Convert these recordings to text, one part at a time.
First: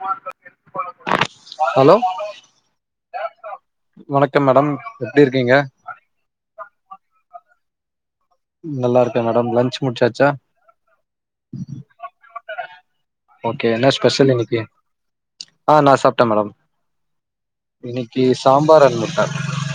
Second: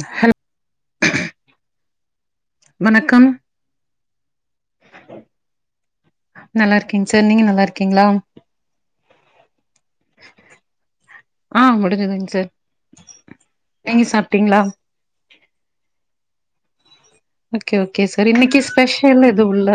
நஹெல் hello வணக்கம் வணக்கம் madam எப்டி இருக்கீங்க நல்லா இருக்கே சார் நீங்க நல்லா இருக்கீங்களா நல்லா இருக்கேன் மேடம் லன்ச் முடிச்சாச்சா ஆ முடிஞ்சதுங்க சார் ஓகே என்ன நீங்க ஸ்பெஷல் சாப்ட்டீங்களா இன்னைக்கு ஆ நா சாப்ட்டேன் மேடம் ஓகே ஓகே சார் இன்னைக்கு சாம்பார் அண்ட் ஸ்பெஷல் முட்ட எதுவு இல்ல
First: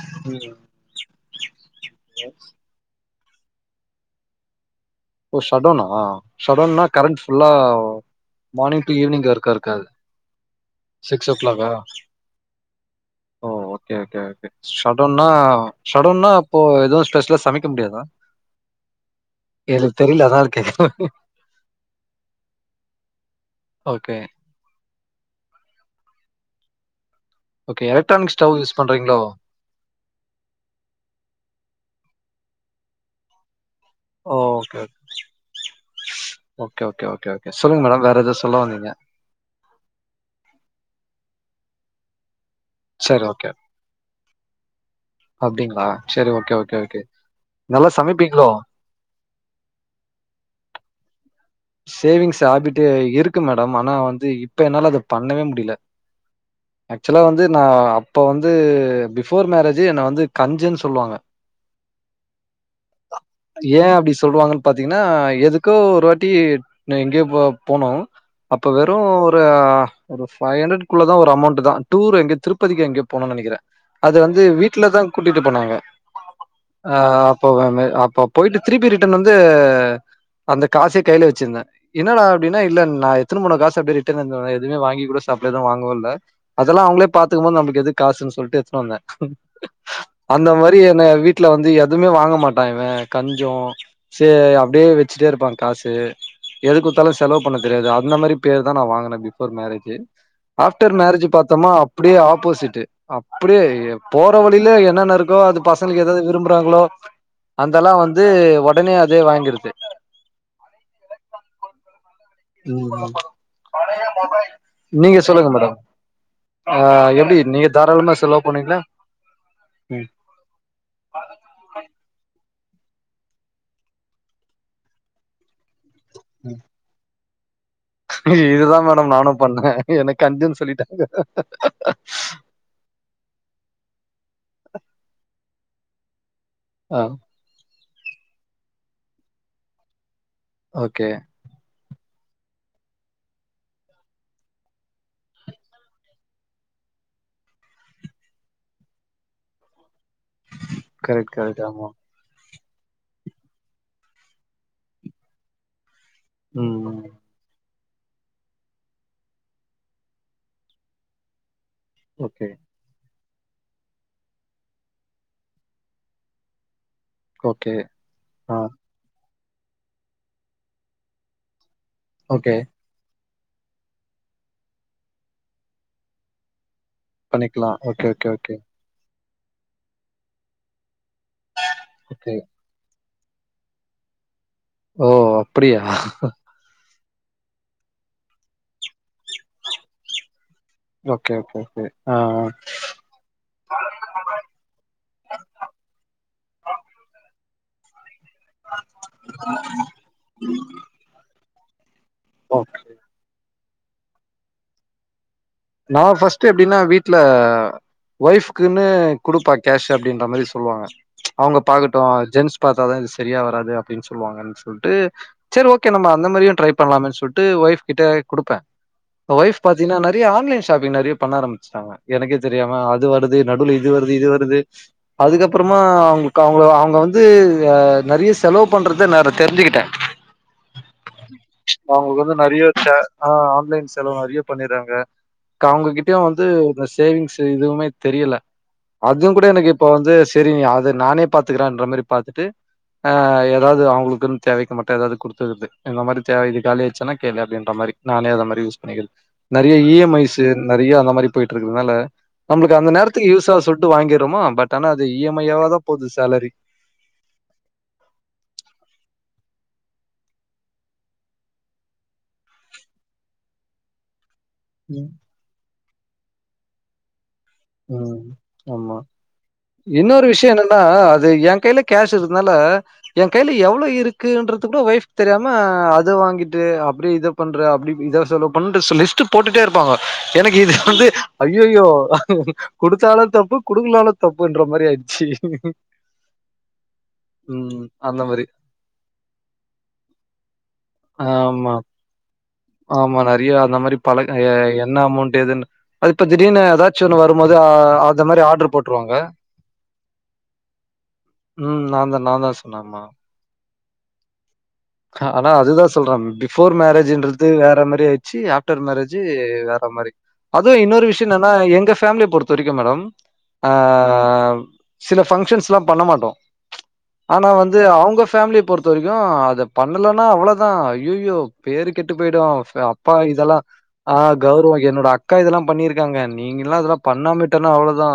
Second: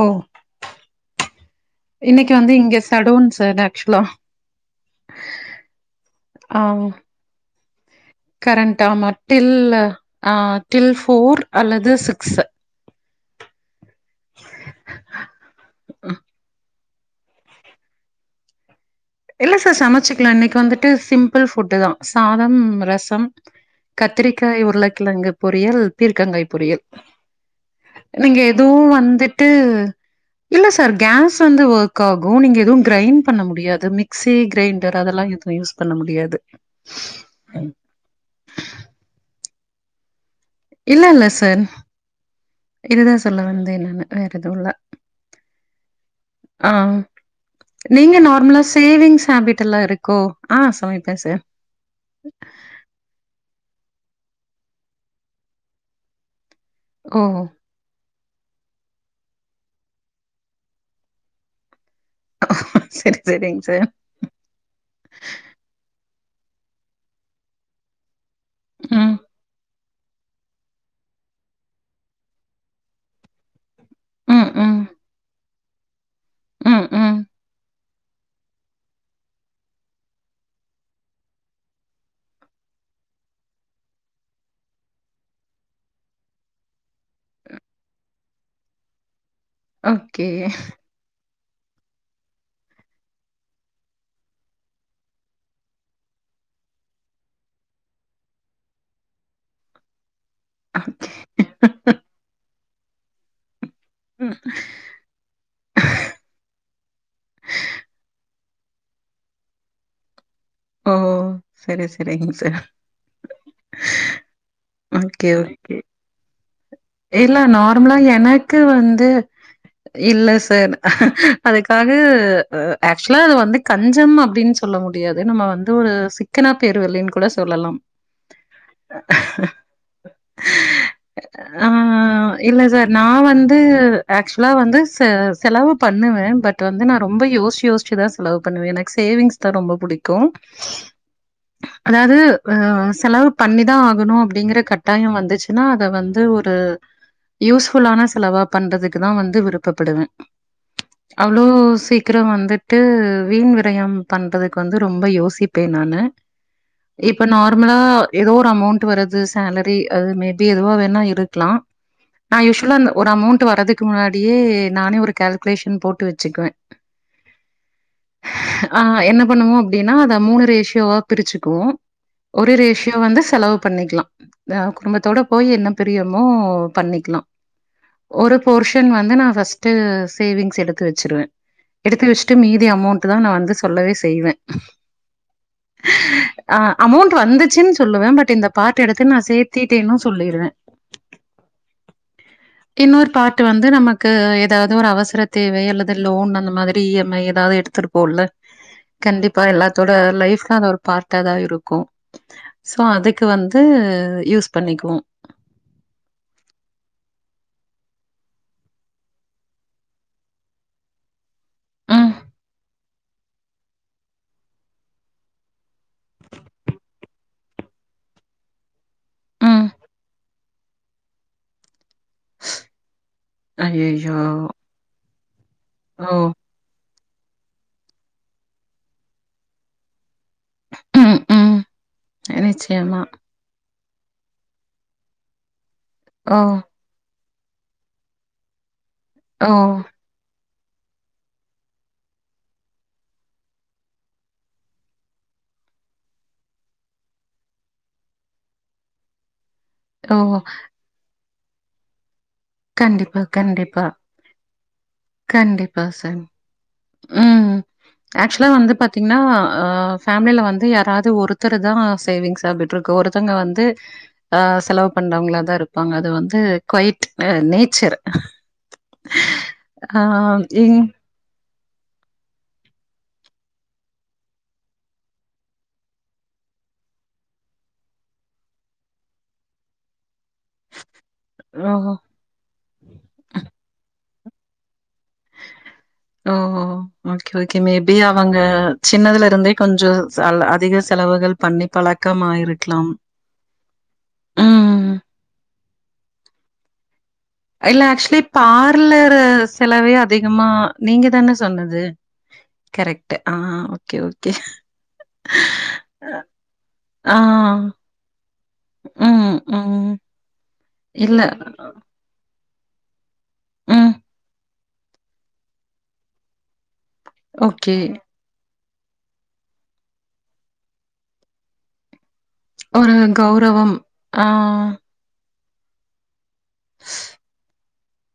ஓ ம் இன்னைக்கு வந்து இங்க சடோன் சார் ஆக்சுவலா ஓ சடோனா ஆ சடோன்னா கரண்ட் ஃபுல்லா கரண்ட் மார்னிங் டு ஆமா ஈவினிங் வரைக்கு டில் இருக்காது ஆ டில் சிக்ஸ் ஓ ஃபோர் கிளாக்கா அல்லது சிக்ஸ் ஓ ஓகே ஓகே ஓகே ஷடோன்னா ஷடோன்னா அப்போ எதுவு ஸ்பெஷல்லா சமைக்க முடியாதா இல்ல சார் எனக்கு தெரில சமைச்சிக்கலா அதா இன்னைக்கு கேக்குறே வந்துட்டு சிம் பிள் ஃபுட் தா சாதம் ரசம் ஓகே கத்திரி காய் உருளக்கிழங்கு பொறியல் பீர்க்கங்காய் பொறியல் ஓகே எலக்ட்ரானிக் நீங்க ஸ்டவ் யூஸ் எதுவு பண்றீங்களோ வந்துட்டு இல்ல சார் கேஸ் வந்து ஒர்க் ஆகு நீங்க எதுவு கிரைண்ட் பண்ண முடியாது மிக் சி ஓ ஓகே கிரைண்டர் அதெல்லா எது யூஸ் பண்ண முடியாது ஓகே ஓகே ஓகே ஓகே சொல்லுங்க மேடம் வேற எதா சொல்ல வந்தீங்க இல்ல இல்ல சார் இதுதா சரி சொல்ல ஓகே வந்தேன் நானு வேற எதுவு இல்ல அப்டிங்களா செரி ஓகே ஆ ஓகே ஓகே நல்லா நீங்க சமைப்பீங்ளோ நார்மலா சேவிங்ஸ் ஹேபிடல்லா இருக்கோ ஆ சமைப்பேன் சார் சேவிங்ஸ் ஹேபிட்டு இருக் கு மேடம் ஆனா வந்து இப்ப என்னால அத பண்ணவே முடியல ஓ! ஆக்சுவலா வந்து நா இப்போ வந்து பிஃபோர் மேரேஜ்ஜே என்ன வந்து கஞ்சன்னு சொல்லுவாங்க சரி, சரிங்க சார். ஏன் அப்டி சொல்லுவாங்கன்னு பாத்தீங்கன்னா எதுக்கோ ஒரு வாட் டி நா எங்கேயோ போ போனோம் அப்ப வெறும் ம். ஒரு ஒரு ஃபைவ்ஹண்ட்ரட குள்ள ஒரு அமௌண்ட் தா டூர் எங்க திருப்பதிக்கு எங்கயோ போனோனு நெனைக்கிறே அது வந்து ம், ம். வீட்டுலதா கூட்டிட்டு போனாங்க ம், அ ம். அப்ப வ வ அப்ப போயிட்டு திருப்பி ரிட்டன் வந்து அந்த காசே கையில வச்சிருந்தே என்னடா அப்டின்னா இல்ல நா எடுத்துனு போன காச அப்டியே ரிட்டன் எடுத்துட்டு வந்தே எதுமே வாங்கி கூட சாப்டல எதுவு வாங்கவு இல்ல அதெல்லா அவங்களே பாத்துக்கும்போது நம்மளுக்கு எதுக்கு காசுன்னு சொல்லிட்டு எடுத்துட்டு வந்தேன் ஓகே. அந்த மாதிரி என்ன வீட் டுல வந்து எதுவுமே வாங்க மாட்டான் இவ கஞ்சோ சேர் அப்டியே வச்சுட்டே இருப்பா காஸ் ஸு எது குடுத்தாலு செலவு பண்ண தெரியாது அந்த மாதிரி பேரு தா நா வாங்கினே பிபோர் மேரேஜ்ஜு ஆஃப்டர் மேரேஜ் பாத்தோமா அப்டியே ஆப்போசிட்டு அப்டியே போற ம். வழியில என்னென்ன இருக்கோ அது பசங்களுக்கு எதெது விரும்புறாங்களோ அதெல்லா வந்து உடனே அதே வாங்கிரது ஓ செரி செ சரிங்க சார் ம். நீங்க ஓகே சொல்லுங்க மேடம். ஓகே ஆ எப்டி இல்ல நீங்க நார்மலா தாராளமா செலவு எனக்கு பண்ணுவீங்களா வந்து ம் இல்ல சார் அதுக்காக ஆக்சுவலா அது வந்து கஞ்சம் அப்படின்னு சொல்ல முடியாது நம்ம வந்து ஒரு த்துனா பேர்வர்லின்னு கூட சொல்லலாம் இதுதா மேடம் நானும் பண்ணே எனக்கு கஞ்சன்னு சொல்லிட்டாங்க ஆ இல்ல சார் நா வந்து ஆக்சுவலா வந்து செ செலவு பண்ணுவேன் பட் வந்து ஆ நான் ரொம்ப யோசிச்சு யோசிச்சுதா செலவு பண்ணுவே எனக்கு சேவிங்ஸ் தா ரொம்ப பிடிக்கு ஓகே அதாவது செலவு பண்ணிதா ஆகணு அப்படிங்கற கட்டாயம் வந்துச்சுன்னா அத வந்து ஒரு யூஸ்புல்லான செலவா பண்றதுக்குதா வந்து விருப்பப்படுவே கரெக்ட் அவ்வளோ கரெக்ட் ஆமா சி க்கிரோ வந்துட்டு வீண் விரயம் பண்றதுக்கு வந்து ரொம்ப யோசிப்பே நானு ம் இப்ப நார்மலா எதோ ஒரு அமோண்ட் வருது சேலரி அது மேபி எதுவா வேணா இருக்கலா நா ஓகே யூஷவலா அந் ஒரு அமோண்ட் வரதுக் க்கு முன்னாடியே நானே ஒரு கால்குலேஷன் போட்டு வச்சுக்குவே ஓகே ஆ என்ன பண்ணுவோ அப்டின்னா அதை மூணு ரேஷியோவா பிரிச்சுக்குவோ ஒரு ஓகே ரேஷியோ யோ வந்து செலவு பண்ணிக்கலா குடும்பத்தோட போய் என்ன பிரியமோ பண்ணிக்கலா பண்ணிக்கலா ஓகே ஓகே ஒரு ஓகே போர்ஷ் வந்து நான் பஸ்ட் சேவிங்ஸ் எடுத்து வச்சிருவே எடுத்து ஓகே வெஸ்ட்டு மீதி அமோண்ட் ட்டு தான் நா வந்து சொல்லவே செய்வே ஓ அப்பிடியா ஆ அமோண்ட் வந்துச்சுன்னு சொல்லுவே பட் இந்த பார்ட் எடுத்து நா சேர்த்தட்டேன்னு சொல்லிருவே ஓகே ஓகே ஓகே ஆ ஆ இன்னொரு பார்ட்டு வந்து நமக்கு எதாவது ஒரு அவசர தேவை அல்லது லோன் அந்த மாதிரி இ எம் ஐ எதாவது எடுத் த்துரு போல கண்டிப்பா எல்லாத்தோட லைஃப்லா அது ஒரு பார்ட்டா தா இருக்கு ஓகே சோ அதுக்கு வந்து யூஸ் பண்ணிக்குவோ நா ஃபர்ஸ்ட் எப்படின்னா வீட்ல ஒய்ஃப்குன்னு குடுப்பா கேஷ் அப்டின்ற மாரி சொல்லுவாங்க அவுங்க பாக்கட்டும் ம், ஜென்ஸ் பாத்தாதா இது சரியா வராது அப்படின்னு சொல்லுவாங்க சொல்ட்டு செரி ஓகே நம்ம அந்த மாதிரியு ட்ரை பண்ணலாமே சொல்ட்டு ஒய்ஃப் கிட்ட குடுப்பே ஒய்ஃப் ம். பாத்தீங்கன்னா நறைய ஆன்லைன் ஷாப்பிங் நறைய பண்ண ஆரம்பிஸ்டாங்க எனக்கே தெரியாம அது வருது நடுல இது வருது ஐயய்யோ! இது வருது அதுக்கப்புறமா ஓ! அவுங்களுக்கு அவுங்க அவுங்க வந்து நறைய செலவு பண்றத நற தெரிஞ்சுக்கிட்டே ம், ம். அவுங்களுக்கு வந்து நறைய நிச்சயமா. ஆ ஆன்லைன் செலவு நறைய பண்ணிறாங்க கா அவுங்ககிட்டயு ஓ! வந்து இந்த சேவிங்ஸ் இதுவுமே தெரியல அதுவுங் கூட ஓ! எனக்கு இப்ப வந்து தெரியு அதை நானே பாத்துக்குரேன்ற மாரி பாத்துட்டு ஆ எதாவது அவுங்களுக்குன்னு தேவைக்கு மட்டும் எதாவது குடுத்துறது இந்த மாரி தேவைக்கு காலியாச்சுன்னா கேளு அப்டின்ற மாரி நானே அத மாதிரி யூஸ் பண்ணிக்கறே நிறைய இ எம் ஓ! ஐஸ் நறைய அந்த மாரி போயிட்டு இருக்கறதுனால நம்மளுக்கு அந்த கண்டிப்பா, நேரத்துக்கு யூஸா கண்டிப்பா. சொல்ட்டு வாங்கிறோமோ பட் ஆனா அது இ எம் ஐயா கண்டிப்பா தான் போகுது சேலரி ஆக்சுவ்லா வந்து பாத்தீங்னா ஆ ஃபேம்லில வந்து யாராது ஒருத்தர தா சேவிங்ஸ் அப்டெ ட்ருக்கு ஒருத்தவ்ங்க வந்து ஆ ஸ் செலவு ம் பண்றவ்ங்களா தா இருப்பாங்க அது வந்து கொயிட் அ நே ம் ஆமா ஆ இன்னொரு விஷ்ய இங் என்னென்னா அது எ கைல கேஷ் இருந்தனால எ கைல எவ்ளோ இருக்குன்றது கூட ஒய்ஃபுக்கு தெரியாம அத வாங்கிட்டு அப்டியே இத பண்ற அப்டி இத செலவு பண்ற சோ லிஸ்ட்டு போட்டுட்டே இருப்பாங்க எனக்கு இது வந்து ஓ ஐயயோ குடுத்தாலு தப்பு குடுக்கலாலு தப்புன்ற மாரி ஆயிடுச்சு ஆ ஆ ஓகே ஓகே ம் மேபி அந்த அவங்க மாரி சின்னதுல இருந்தே கொஞ்ச செல் அதிக செலவுகள் பண்ணி ஆமா பழக் க்கமாயிருக்கலா ஆமா நெறையா அந்த மாரி பழ ஏ என்ன அமௌண்ட் எதுன்னு அது இப்ப திடீர்னு எதாச்சு ஒன்னு வரும்போது அ இல்ல ஆக்சுவலி அந்த மாரி ஆர்டர் போட்டுருவாங்க. பார்லரு செலவே அதிகமா நீங்க தான சொ சொன்னது ம் நான் தான் நான் தான் சொன்னே ஆமா. கரெக்ட்டு ஆ ஓகே ஓகே ஹா அதா அதுதா சொல்றே பிஃபோர் ஆ மேரேஜுன்றது வேற மாரி ஆயிர்ச்சு ஆஃப் டர் மேரேஜு ம் வேற ம் மாரி அதுவு இன்னொரு இல்ல விஷ்ய என்னனா எங்க ஃபேம்லிய பொறுத்த வரைக்கு மேடம் ஆ ம் சில ஃபங்க்ஷன்ஸ்லா பண்ண மாட்டோ ஆனா ஓகே வந்து அவ்ங்க ஃபேம்லிய பொறுத்த வரைக்கு அத பண்ணலனா அவளதா ஐயயோ பேரு கெட்டு போயிடு சேரி ஒரு அப்பா இதெல்லா கௌரவம் ஆ கௌரவ என்னோட அக் அக்கா இதெல்லா பண்ணிருக்காங்க நீங்கலா அதெல்லா பண்ணாம விட்டனா அவ்ளோதா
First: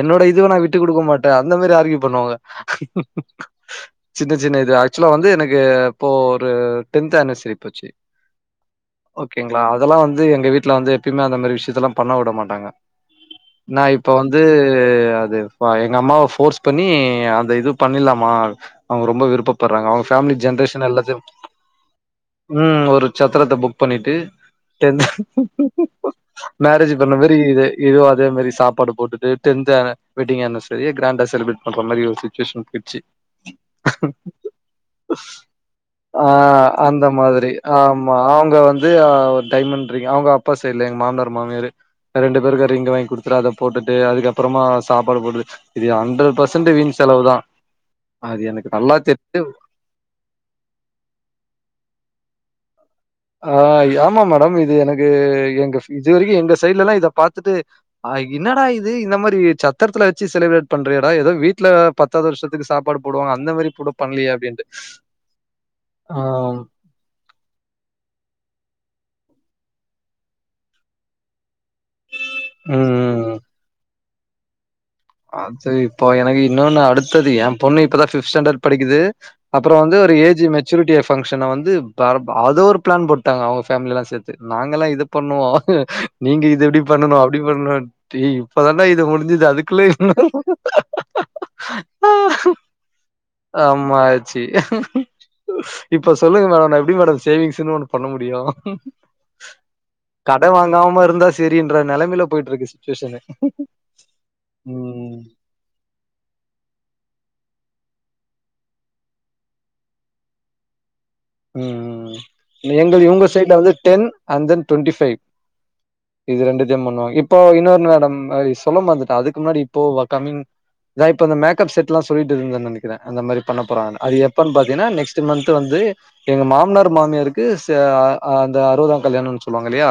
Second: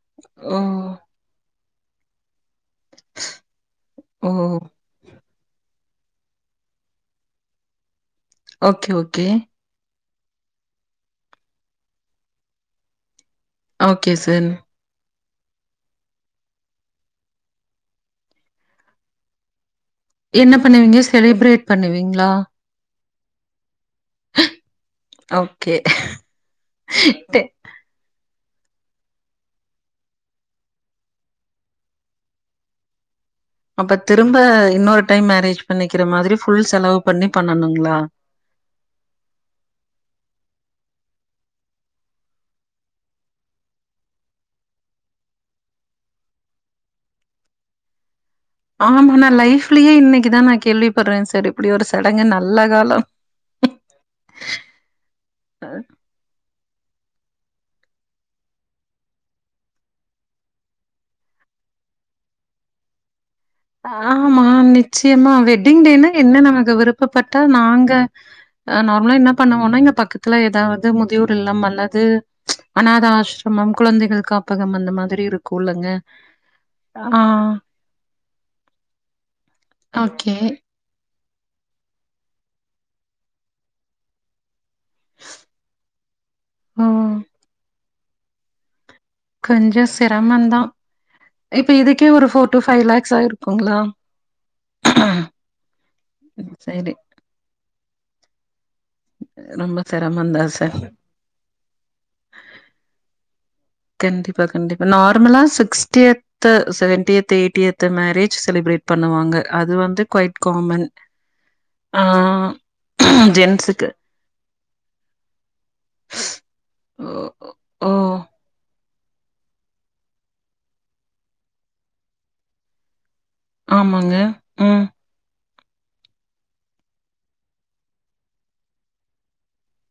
என்னோட இதுவ நா ஓ விட்டு குடுக்க மாட் டே அந்த மாரி ஆர்க்யூ பண்ணுவாங்க ஓ சின்ன சின்ன இது ஆக்சுவலா வந்து எனக்கு கு இப்போ ஒரு டென்த்து ஆண்வெர்சரி போச்சு ஓகே ஓகே ஓகேங்ளா அதெல்லா வந்து எங்க வீட்ல வந்து எப்பயுமே அந்த மாரி விஷ்யத்தெல்லா பண்ண விட மாட்டாங்க நா இப்ப ஓகே வந்து சார். அது பா எங்க அம்மாவ ஃபோர்ஸ் பண்ணி அந்த இது பண்ணிற்லாமா அவ்ங்க ரொம்ப விருப்பப்பட்றாங்க அவ்ங் என்ன பண்ணுவீங்க செலிப்ரேட் பண்ணுவீங்ளா ம் ஒரு சத்திரத்த புக் பண்ணிட்டு டென் ஓகே. மேரேஜு பண்ண மாரி டெ இதை இதுவு அதே மாரி சாப்பாடு போட்டுட்டு டென்த் ஆண வெட்டிங் ஆண்வெர்சரிய கிராண்டா செலிப்ரேட் பண்ற மாரி ஒரு சுச்சுவேஷன் போயிட்ச்சு அப்ப திரும்ப இன்னொரு டைம் மேரேஜ் பண்ணிக்கிற மாதிரி ஃபுல் செலவு பண்ணி பண்ணணுங்ளா அவ்ங்க வந்து ஆ ஒரு டைமண்ட் ரிங் அவ்ங்க அப்பா சைட்ல எங்க மாமனார் மாமியாரு ரெண்டு பேருக்கு ரிங்க்கு வாங்கி குடுத்துட்டு அத போட்டுட்டு அதுக்கப்பறமா சாப்பாடு போட்டு இது ஹண்ட்ரட் பெர்சன்ட்டு வீண் செலவு தா அது எனக் ஆமா நா லைஃப்லயே இன்னைக்குதா நா கேள்விப்பட்றே சார் இப்டி ஒரு சடங்க நல்ல கால ஆயாமா மேடம் இது எனக்கு எங்க இது வரைக்கு எங்க சைட்லலா இத பாத்துட்டு ஆ இன்னடா இது இந்த மாரி சத்தரத்துல வெச்சு செலிப்ரேட் பண்றியேடா எதோ வீட்ல பத்தாவ்து வர்ஷத்துக்கு சாப்பாடு போடுவாங்க அந்த மாரி கூட பண்ணலையே! ஆமா அப்டின்ட்டு. நிச்சயமா வெட்டிங் டேனா ஆ. என்ன நமக்கு விருப் பப்பட்டா நாங்க அ நார்மலா என்ன பண்ணுவோனா இங்க பக்கத்துல எதாவ்து முதியோர் இல்லம் அன்ன து அனாத ம். ஆசிரமம் குழந்தைகள் காப்பகம் அந்த மாதி அது இப்போ எனக்கு இன்னொன்னு ஆ, அடுத்தது எ பொண்ணு இப் இப்ப தா ஃபிஃப்த் ஸ்டாண்டர்ட் படிக்குது அப்பற வந்து ஒரு ஓகே. ஏஜு மெச் ச்சுரிட்டிய ஃப்ங்க்ஷன வந்து வேற அத ஒரு பிளான் போட்டாங்க அவ்ங்க ஃபேம்லிலா சேத்து நாங்கல்லா து பண்ணுவோ நீங்க இது இப்டி ஓ! பண்ணனு அப்டி பண்ணு டே இப்பதாண்டா இத முடிச் இது அதுக்குல்லே செரமந்தா இப்ப இதுக்கே ஒரு ஃபோர் டூ ஃபைவ் லாக்ஸ் ஆயிருக்குங்களா ஆமா ஆச்சு. இப்ப சொல்லுங்க மேடம் நா சரி எப்டி மேடம் சேவிங்ஸ்ன்னு ஒண்ணு பண்ண முடியு ரொம்ப சிரமந்தா கட சார் வாங்காமா இருந்தா செரின்ற நிலைமையில போயிட்டு இருக்கு சுச்சுவேசனு கண்டிப்பா கண்டிப்பா நார்மலா sixtieth seventieth eightieth the marriage celebrate பண்ணுவாங்க அது வந்து குவயிட் காமன் ம் ஆ ம் ம் எங்க இவுங்க சைட்ல வந்து ஜென்ஸுக்கு ten and then twenty five இது ரெண்டுத்தையு பண்ணுவாங் ஓ இப்ப இன்னொனு ஓ, மேடம் சொல்ல மறந்துட்டே அதுக்கு முன்னாடி இப்போ வா கமிங் தா இந்த மேக்கப் செட்ல்லா சொல்லிட் இருந்தே நெனைக்றே அந்த மாரி பண்ண போறாங்கனா ஆமாங்க அது எப்பன்னு ம் பாத்தீங்கன்னா நெக்ஸ்ட்டு மந்த்து வந்து எங்க மாமனார் மாமியருக்கு சே அந்த அருவதா கல்யாணனு சொல்லுவாங்க இல்லையா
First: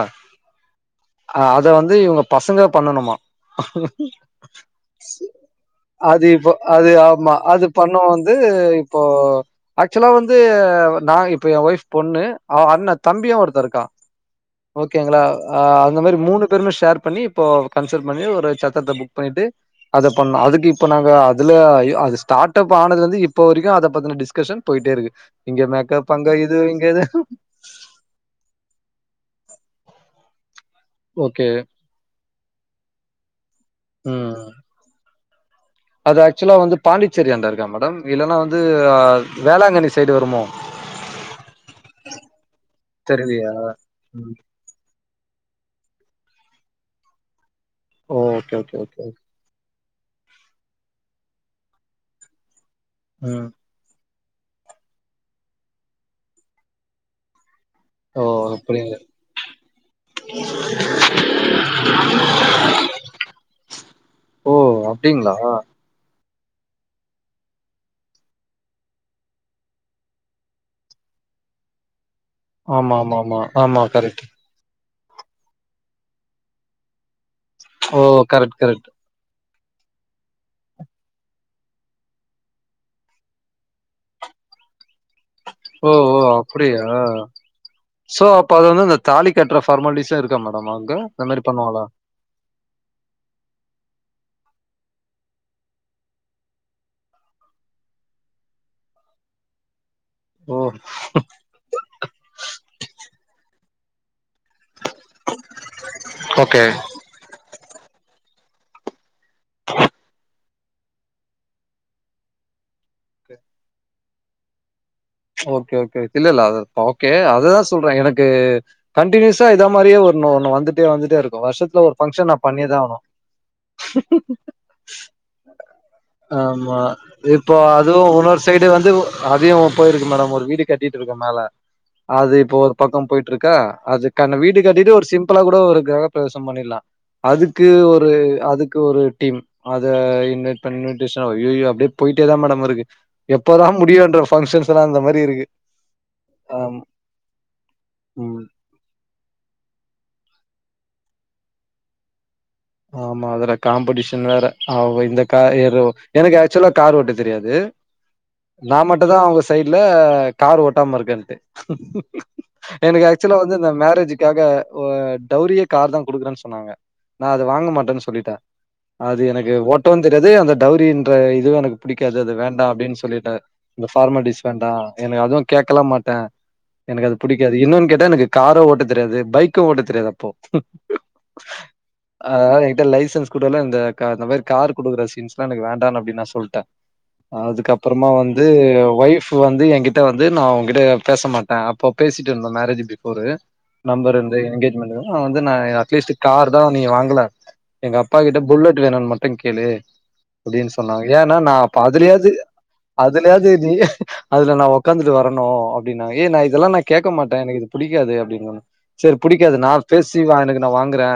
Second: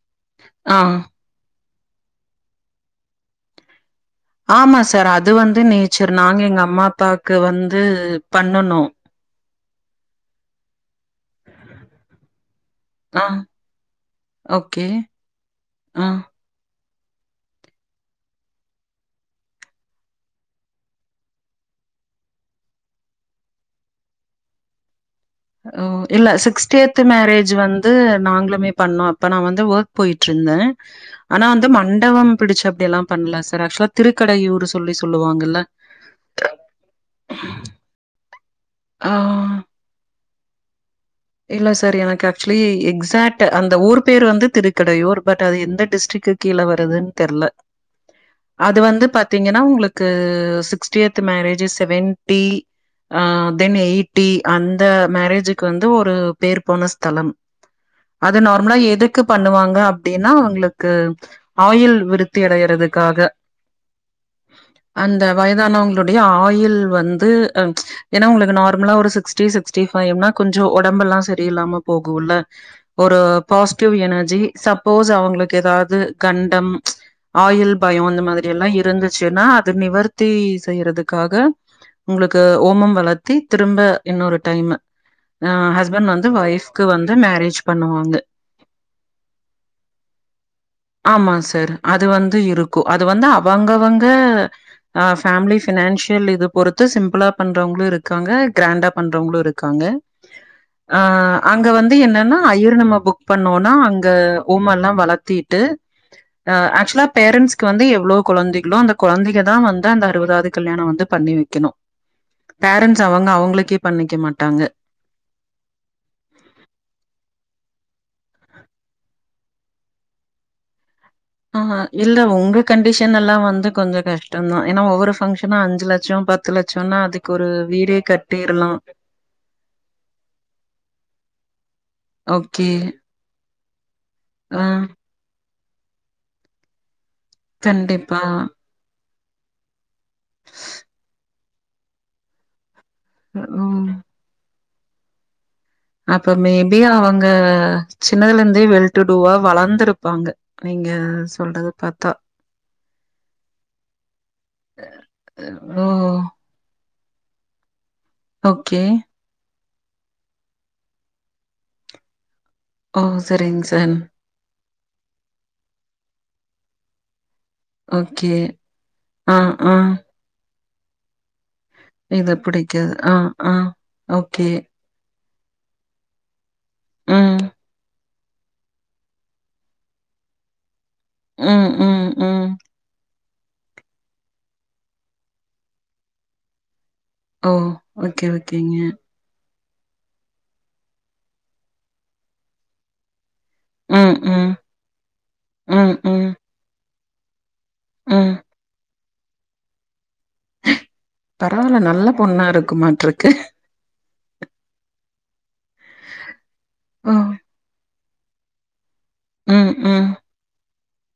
ஆ அ அத வந்து இவுங்க பசங்க பண்ணணுமா ஆமா சார் அது வந்து நேச்சர் அது நாங்க இப்ப எங்க அம்மா அது ஆமா அப்பாக்கு அது வந்து பண்ணோ வந்து பண்ணனு இப்போ ஆக்சுவலா வந்து நா இப்ப எ ஒய்ஃப் பொண்ணு அ அண்ணத் ஆ தம்பியு ஒருத்த இருக்கா ஓகே ஓகேங்களா அந்த ஆ மாரி மூணுப் ப்பருமே ஷேர் பண்ணி இப்போ கன்சல்ட் பண்ணி ஒரு சத்திரத்த புக் பண்ணிட்டு அத பண்ணோ அதுக்கு இப்ப நாங்க அதுல ஆயி அது ஸ்டார்ட் அப் ஆனதுலருந்து இப்ப வரைக்கு அத பத்துன டிஸ்கஷன் போயிட்டே இருக்கு இங்க ஓ மேக்கப், இல்ல அங்க இது, இங்க சிக்ஸ்டியத் இது. மேரே ஜ் வந்து நாங்களுமே பண்ணோ அப்ப நா வந்து ஒர்க் போயிட்டுருந்தே ஆனா ஓகே. வந்து மண்டபம் பிடிச்சு அப்டி எல்லா பண்ணல சார் ஆக்சுவலா ம். திருக்கடையூர் சொல்லி சொல்லுவாங்கல்ல அது ஆக்சுவலா வந்து பாண்டிச்சேரி ஆண்ட இருக்கா மேடம் இல்லைன்னா வந்து ஆ வேளாங்கண்ணி சைடு வருமோ இல்ல சார் எனக்கு ஆக்சுலி எக்ஸாக்ட் தெரியலையா? அந்த ஊர் பேர் ம். வந்து திரு கடையூர் பட் அது எந்த டிஸ்டிக்கு கீழ வருதுன் தெர்ல ஓ! ஓகே, ஓகே, அது ஓகே. வந்து பாத் தீங்கனா உங்களுக்கு சிக்ஸ்டியத்து மேரேஜ்ஜு செவன்டி ஆ ம். தென் எய்ட் டி அந்த மேரேஜுக்கு வந்து ஒரு பேர் போன ஸ்தலம் ஓ! அது நார்மலா அப்படிங்களா? எதுக்கு பண்ணுவாங்க அப்டின்னா அவங்களுக்கு ஆயுள் விருத்தி அடையறதுக்காக ஓ! அந்த அப்படிங்களா? வயதானவங் களுடைய ஆயிள் வந்து ஏனா உங்களுக்கு நார்மலா ஒரு சிக்ஸ்டி சிக்ஸ்டி ஃபவ்னா கொஞ்சோ உடம்பெல்லா செரியில்லாம போகுல்ல ஒரு ஆமாமாமா. ஆமா பாசிட்டிவ் கரெக்ட். எனர்ஜி சப்போஸ் அவுங்களுக்கு ஏதாவது கண்டம் ஆயுள் ஓ பயம் அந்த கரெக்ட் மாதிரில்லா கரெக்ட் இருந்து ச்சுனா அது நிவர்த்தி செய்யறதுக்காக உங்ளுக்கு ஓமம் வளர்த்தி திரும்ப இன்னொரு டைம்மு அ ஓ ஹஸ்பண்ட் ஓ வந்து அப்டியா ஒய்ஃப்க்கு வந்து மேரேஜ் பண்ணுவாங்க சோ அப்ப அது வந்து அந்த தாலி கட்டுற ஃபார்மாலிட்டிஸ்லா இருக்கா மேடம் அங்க இந்த ஆமா மாரி சார் பண்ணுவாங்களா அது வந்து இருக் கு அது வந்த அவங்க அவங்க ஃபேமிலி ஃபினான்ஷியல் இது பொறுத்து சிம்ப்ளா பண்றவங்களு இருக்காங்க கிராண்டா பண்றவங்களு இருக்காங்க ஓ ஆ அங்க வந்து என்னன்னா ஐயர் நம்ம புக் பண்ணோனா அங்க ஓமல்லா வளத்தீட்டு ஓகே ஆக்சுலா பேரண்சுக்கு வந்து எவ்ளோ குழந்தைகளோ அந்த கொழந்தைகதா வந்து அந்த அறுவதாவது கல்யாணோ வந்து பண்ணி வெக்கணு பேரண்ட்ஸ் அவங்க அவங்களுக்கே பண்ணிக்க மாட்டாங்க ஓகே ஓகே இல்லல்ல அத ஓகே அததா சொல்றே எனக்கு கண்டினியூயஸா இத மாதிரியே ஒன்ன ஒன்னு வந்துட்டே வந்துட்டே இருக் ஆஹா இல்ல உங்க கண்டிஷனல்லா வந்து கொஞ்சோ கஷ்டோதா ஏன்னா ஒவ்வொரு ஃபங்ஷனோ அஞ்சு ல ஆமா இப்போ அதுவோ ஒன்னொர் சைடு கட்டிர்லாம். வந்து அதையு போயிருக்கு மேடம் ஒரு வீடு கட்டிட்டு இருக்க மேல அது இப்போ ஓகே. ஒரு பக்கோ போயிட் ருக்கா அதுக்கான வீடு ஆ கட்டிட்டு ஒரு சிம்பிளா கூட ஒரு க்ரஹப் பிரவேசோ பண்ணிட்லா அதுக்கு ஒரு கண்டிப்பா. அதுக் கு ஒரு டீம் அத இன்வைட் பண்ணி டிஷா ஐயையோ அப்டியே போய்ட்டே தா மேடம் இருக்கு எப்பதா ம். முடியோன்ற ஃபங்க்ஷன்ஸ் எல்லா அந்த மாரி இருக்கு அப்ப ஆம் மேபி அவுங்க ம் சின்னதுலர்ந்தே வெல் டூ டூவா வளந்திருப்பாங்க நீங்க சொல்றது பாத்தா ஆமா அதற காம்படீஷன் வேற அவ இந்த காயிரு ஓ! எனக் அ க்சூவலா கார் ஓட்ட தெரியாது நா ஓகே. மட்ட தா அவுங்க சைட்ல கார் ஓட்டாம இருக்கர்து ஓ! எனக்கு ஆக்சூலா வந்து சரிங்க இந்த சார். மேரேஜ் க்காக ஒ டௌரியே கார் தா குடுக்கறேன் சொன்னாங்க நா அது வாங்க மாட்டேன்னு சொல்லிட்டே ஓகே. அது ஆ, எனக்கு ஆ. ஓட்டவு தெரியாது அந்த டௌரின்ற இதுவு எனக்கு பிடிக்காது இது அது வேண்டா பிடிக்காது. அப்டின்னு ஆ, சொல்லிட்டு ஆ. இந்த ஃபார்மாலிடிஷ் ஓகே. வேண்டா எனக்கு அதுவு கேக்கலா மாட்டே எனக்கது ம். புடிக்காது இன்னொன் கேட்டா எனக்கு காரோ ஓட்ட தெரியாது பைக்க ஓட்ட தெரியாது அப்போ ம், ம், ம். என்ட லைசன்ஸ் கூடல்ல இந்த இந்த மாதிரி கார் குடுக்குற சீன்ஸ் எல்லா எனக்கு வேண்டானா அப்படின் நான் சொல்டே ஓ! அதுக்கப்பபறமா ஓகே, வந்து ஓகேங்க. ஒய்ஃப் பு வந்து என்கிட்ட வந்து நா உங்கிட்ட பேச மாட்டே அப்போ பேசிட்ருந்தோ மேரேஜ் பிஃபோரு ம், நம்பர் இருந்து ம், எங்கேஜ்மெண்ட் வந்து நா ம், அட்லீஸ்ட் ம், கார் தான் நீங்க வாங்கல எங்க அப்பா ம். கிட்ட புல்லெட் வேணோண் மட்டோ கேளு அப்படின்னு சொன்னாங்க ஏன்னா நா அப்ப பரவால்ல நல்ல அதுலாயாவுது பொண்ணா இருக்குமாட்ருக்கு. அதுலயாது நீ அதல நா ஒக்காந்துட்டு வரனோ அப்படின்னா ஏ நா இதெல்லா நா ஓ! கேக்கமாட்டே எனக்கு இது பிடிக்காது அப்டின்ன செர் புடிக்காது நா ம், ம். பேசி வா எனக்கு நா வாங்குறே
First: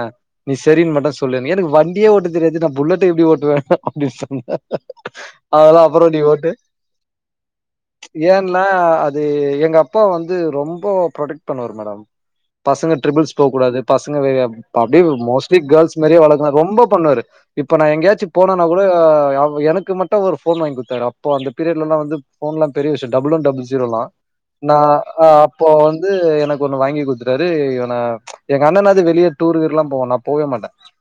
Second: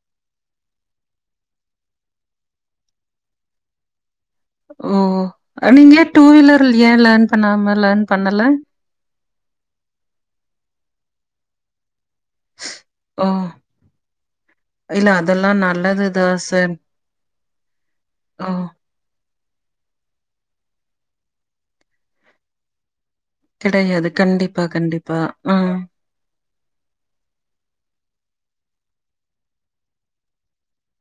நீ செரின் மட்டோ சொல்லு எனக்கு வண்டியே ஓட்ட தெரியாது நா புல்லட் எப்டி ஓட்டுவே அப்படின் சொன் ஓ! அதெல்லா நீங்க அப்றோ ஏன் டூ நீ ஓட்டு வீலர் ஏன் லேர்ன் பண்ணாம லேர்ன் பண்ணல? ஏன்னா அது எங்க அப்பா வந்து ரொம்போ புரொடெக்ட் பண்ணுவார் மேடம் பசங்க ஓ! ட்ரிபிள்ஸ் போக் கூடாது பசங்க வெ அப்டியே இல்ல மோ ஸ்ட்லி அதெல்லாம் கேல்ஸ் நல்லது மாரியே தான் வளக் சார். ரொம்ப பண்ணுவாரு இப்ப நா எங்கயாச்சி ஓ! போனனா கூட அ எனக்கு மட்டோ ஒரு ஃபோன் வாங்கி குத்தாரு அப்போ அந்த பீரியட்லல்லா வந்து ஃபோன்லா பெரிய விஷியோ டபுள் ஒன் டபுள் ஷிரோ தா கிடையாது. கண்டிப்பா, நா கண்டிப்பா. ஆ. அப்ப வ ந்து எனக்கு ஒண்ணு வாங்கி குடுத்துட்டாரு இவன எங்க அண்ணனாவது வெளியே டூரு கீருலா போவா நா போவே மாட்டே